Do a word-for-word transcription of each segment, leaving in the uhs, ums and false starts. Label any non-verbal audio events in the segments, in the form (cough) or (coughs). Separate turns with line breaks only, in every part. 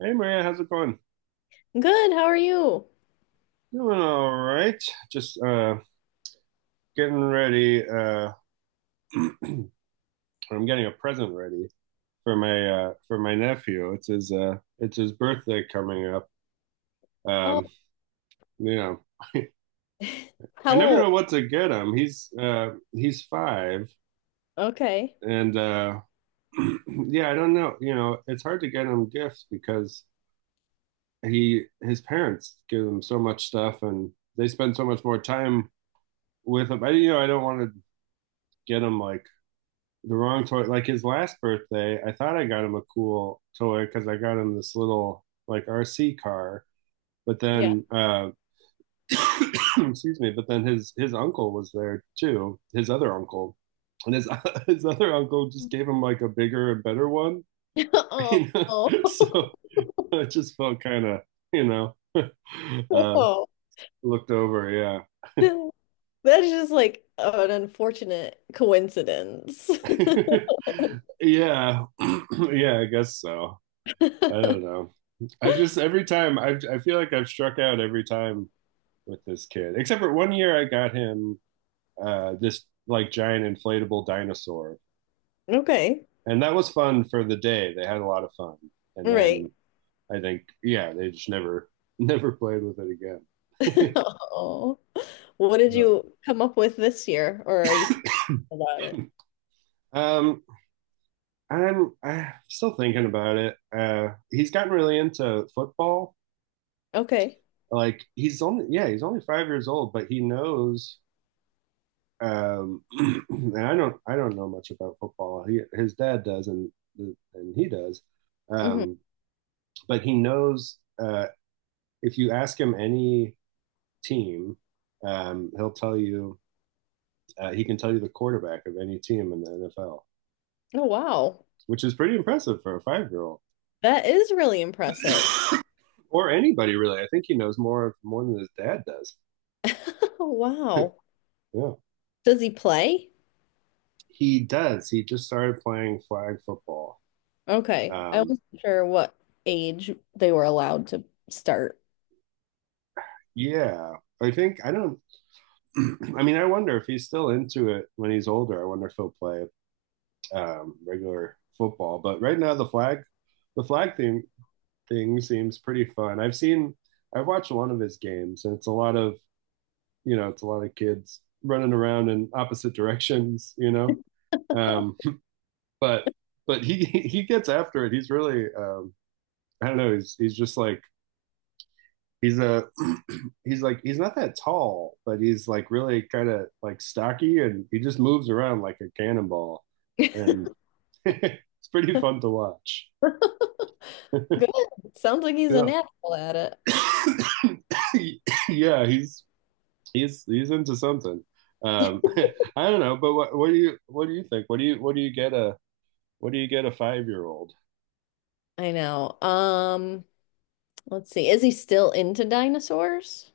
Hey Maria, how's it going?
Good. How are you?
Doing all right. Just uh getting ready. Uh I'm getting a present ready for my uh for my nephew. It's his uh it's his birthday coming up.
Oh,
Um, you know, (laughs)
(laughs)
I
how
never
old?
know what to get him. He's uh he's five
Okay.
and uh (clears throat) yeah, I don't know. You know, it's hard to get him gifts because he his parents give him so much stuff, and they spend so much more time with him. I you know, I don't want to get him like the wrong toy. Like his last birthday, I thought I got him a cool toy because I got him this little like R C car. But
Yeah.
then, uh, (clears throat) excuse me. But then his his uncle was there too. His other uncle, and his (laughs) his other uncle just gave him like a bigger and better one.
(laughs)
(laughs)
Oh.
You know,
Oh.
so
(laughs)
it just felt kind of you know (laughs) uh,
Whoa.
looked over. Yeah,
That's just like an unfortunate coincidence.
(laughs) yeah, (clears throat) yeah. I guess so. I don't
(laughs)
know. I've just every time I've I feel like I've struck out every time with this kid. Except for one year I got him uh this like giant inflatable dinosaur.
Okay.
And that was fun for the day. They had a lot of fun. And
Right.
then I think yeah, they just never (laughs) never played with it
(laughs)
again. (laughs)
Oh. What did
Oh.
you come up with this year, or are you still thinking about it?
Um I'm I'm still thinking about it. Uh he's gotten really into football.
Okay.
Like he's only yeah, he's only five years old, but he knows um, (clears throat) and I don't I don't know much about football. He, his dad does, and and he does,
Hmm.
um, but he knows uh, if you ask him any team, um, he'll tell you uh, he can tell you the quarterback of any team in the N F L,
Oh, wow.
which is pretty impressive for a five year old.
That is really impressive.
(laughs) Or anybody really. I think he knows more more than his dad does.
(laughs) Wow.
Yeah,
Does he play?
he does. He just started playing flag football.
Okay. I
Um,
wasn't sure what age they were allowed to start.
yeah, I think I don't (clears throat) I mean, I wonder if he's still into it when he's older. I wonder if he'll play um, regular football. But right now, the flag, the flag thing thing seems pretty fun. I've seen, I've watched one of his games, and it's a lot of you know, it's a lot of kids running around in opposite (laughs) directions, you know. Um, but but he (laughs) he gets after it. He's really um, I don't know. He's he's just like He's a (clears throat) he's like he's not that tall, but he's like really kind of like stocky, and he just moves around like a cannonball,
(laughs) Good.
and (laughs) it's pretty fun to watch.
Sounds like he's a
Yeah,
natural at it.
(coughs) yeah, he's he's he's into something. Um, (laughs) I don't know, but what what do you what do you think? What do you what do you get a what do you get a five year old?
I know. Um, let's see. Is he still into dinosaurs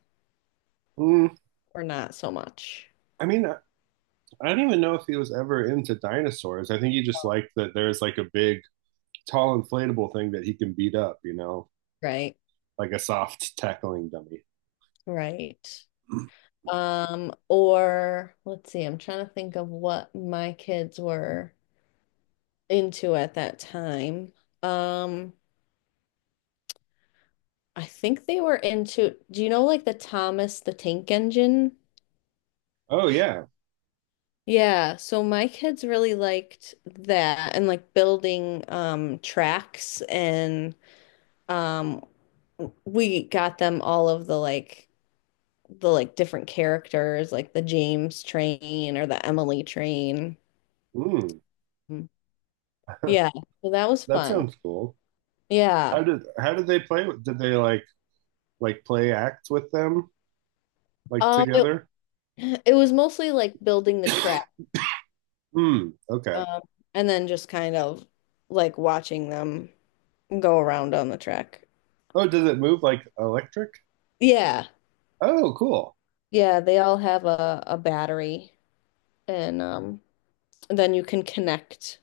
Mm,
or not so much?
I mean, I, I don't even know if he was ever into dinosaurs. I think he just liked that there's like a big, tall, inflatable thing that he can beat up, you know?
Right.
Like a soft tackling dummy.
Right.
(clears throat)
Um, or let's see. I'm trying to think of what my kids were into at that time. Um, I think they were into, do you know like the Thomas the Tank Engine?
Oh yeah.
Yeah, so my kids really liked that and like building um tracks and um we got them all of the like the like different characters like the James train or the Emily train.
Mm.
Mm.
(laughs)
Yeah, so that was
That
fun.
sounds cool.
Yeah.
How did how did they play with? Did they like like play act with them like
Um it,
together?
(clears throat) it was mostly like building the track
(clears throat) Hmm. Okay.
um and then just kind of like watching them go around on the track.
Oh, does it move like electric?
Yeah.
Oh, cool.
Yeah, they all have a a battery. And um, then you can connect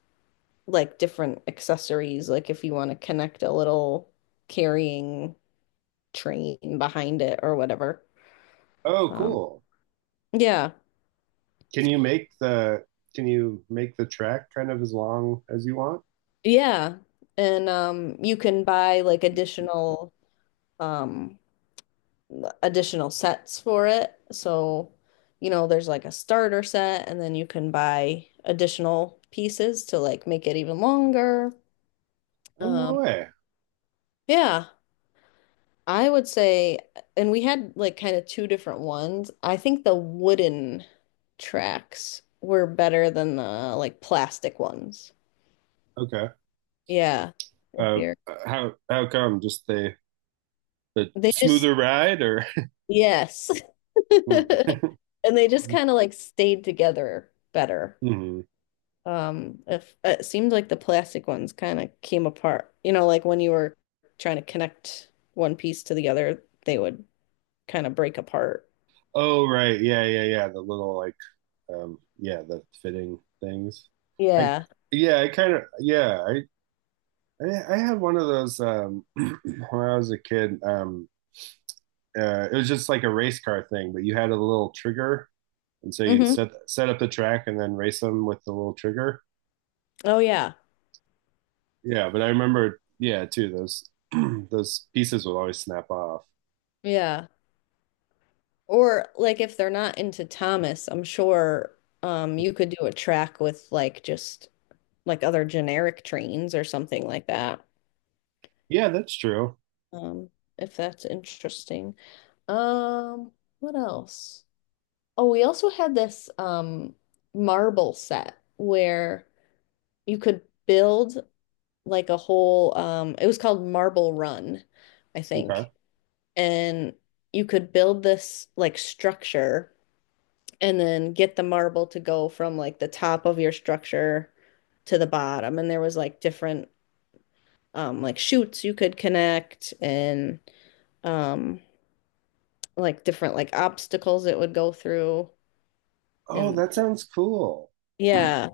like different accessories, like if you want to connect a little carrying train behind it or whatever.
Oh,
Um,
cool.
yeah,
Can you make the can you make the track kind of as long as you want?
yeah. And um, you can buy like additional um, additional sets for it. So, you know, there's like a starter set, and then you can buy additional pieces to like make it even longer.
Oh no
Um,
way.
yeah. I would say, and we had like kind of two different ones. I think the wooden tracks were better than the like plastic ones.
Okay.
Yeah. If
Uh,
you're,
how how come? Just the the
they just,
smoother ride or?
yes. (laughs)
(laughs) Hmm.
And they just kind of like stayed together better.
Mm-hmm.
Um, if it seemed like the plastic ones kind of came apart, you know, like when you were trying to connect one piece to the other, they would kind of break apart.
Oh right. Yeah, yeah, yeah. The little like um yeah, the fitting things. I
Yeah.
yeah, I kind of yeah, I I I had one of those um (clears throat) when I was a kid. Um uh it was just like a race car thing, but you had a little trigger, and so you'd
Hmm.
set set up the track and then race them with the little trigger.
Oh, yeah.
Yeah, but I remember, yeah, too, those (clears throat) those pieces would always snap off.
Yeah. Or like if they're not into Thomas, I'm sure um you could do a track with like just like other generic trains or something like that.
Yeah, that's true.
Um if that's interesting. Um what else? Oh, we also had this um marble set where you could build like a whole um it was called Marble Run, I
Okay.
think. And you could build this like structure and then get the marble to go from like the top of your structure to the bottom. And there was like different um like chutes you could connect and um like different like obstacles it would go through.
Oh,
And
that sounds cool.
yeah,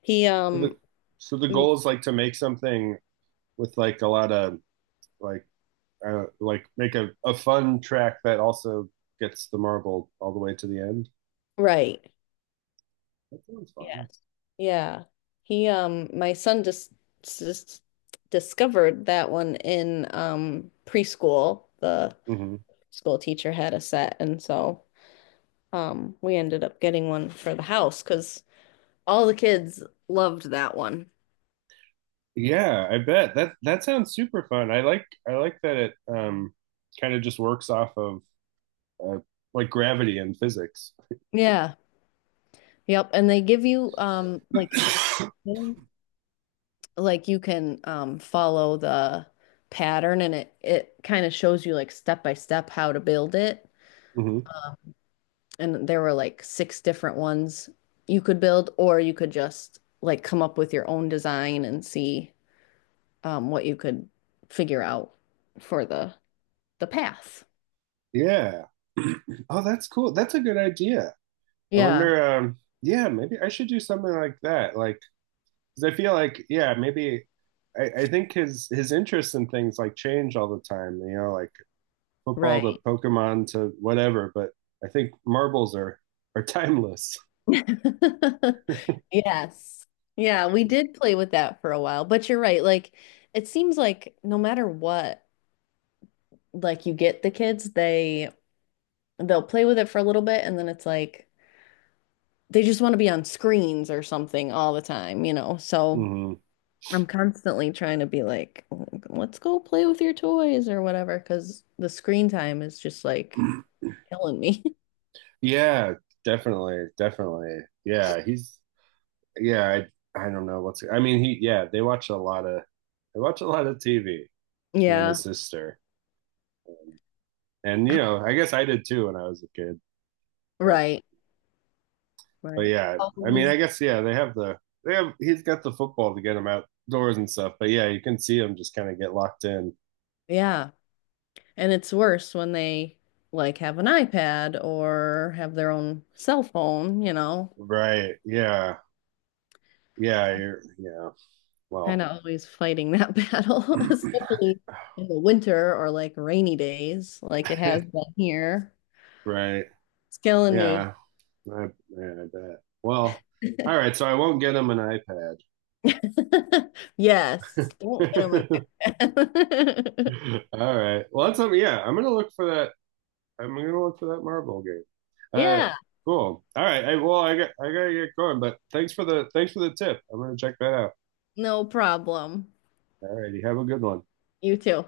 he
So the
um
so the goal is like to make something with like a lot of like uh, like make a, a fun track that also gets the marble all the way to the end.
right.
That sounds fun.
Yes. Yeah. He um my son just just discovered that one in um preschool. The
Hmm.
school teacher had a set and so um, we ended up getting one for the house because all the kids loved that one.
Yeah, I bet that that sounds super fun. I like I like that it um kind of just works off of uh, like gravity and physics.
Yeah. Yep. And they give you um like
(coughs)
suggestions. Like you can um follow the pattern and it it kind of shows you like step by step how to build it.
Mhm.
And there were like six different ones you could build or you could just like come up with your own design and see um what you could figure out for the the path.
Yeah. (clears throat) Oh, that's cool. That's a good idea. I
Yeah,
wonder, um, yeah, maybe I should do something like that. Like, 'cause I feel like, yeah, maybe I, I think his his interests in things like change all the time, you know, like football to
right.
Pokemon to whatever, but I think marbles are are (laughs) timeless.
(laughs) Yes. Yeah, we did play with that for a while, but you're right. Like it seems like no matter what, like you get the kids, they they'll play with it for a little bit and then it's like they just want to be on screens or something all the time, you know. So
Hmm.
I'm constantly trying to be like, let's go play with your toys or whatever, because the screen time is just like
(clears throat)
killing me. (laughs)
Yeah, definitely, definitely. Yeah, he's yeah, I I don't know what's I mean, he yeah, they watch a lot of they watch a lot of T V, he and
Yeah.
his sister. And you know, I guess I did too when I was a kid. But
Right.
but
Right.
yeah,
How old
I mean,
is
I guess yeah, they have the they have he's got the football to get him outdoors and stuff. But yeah, you can see him just kind of get locked in.
yeah. And it's worse when they like have an iPad or have their own cell phone, you know,
Right? Yeah, yeah, you're yeah. Well,
kind of always fighting that (laughs) battle, especially in the winter or like rainy days, like it has
(laughs)
been here.
right?
It's killing me.
Yeah, I, yeah, I bet. Well, all right. So I won't get him an iPad.
(laughs) Yes, don't get them an
(laughs)
iPad. (laughs)
All right. Well, that's something. Yeah, I'm gonna look for that I'm gonna look for that Marvel game. Uh,
Yeah,
cool. All right. Hey, well, I got I gotta get going, but thanks for the thanks for the tip. I'm gonna check that out.
no problem.
All righty. Have a good one.
You too.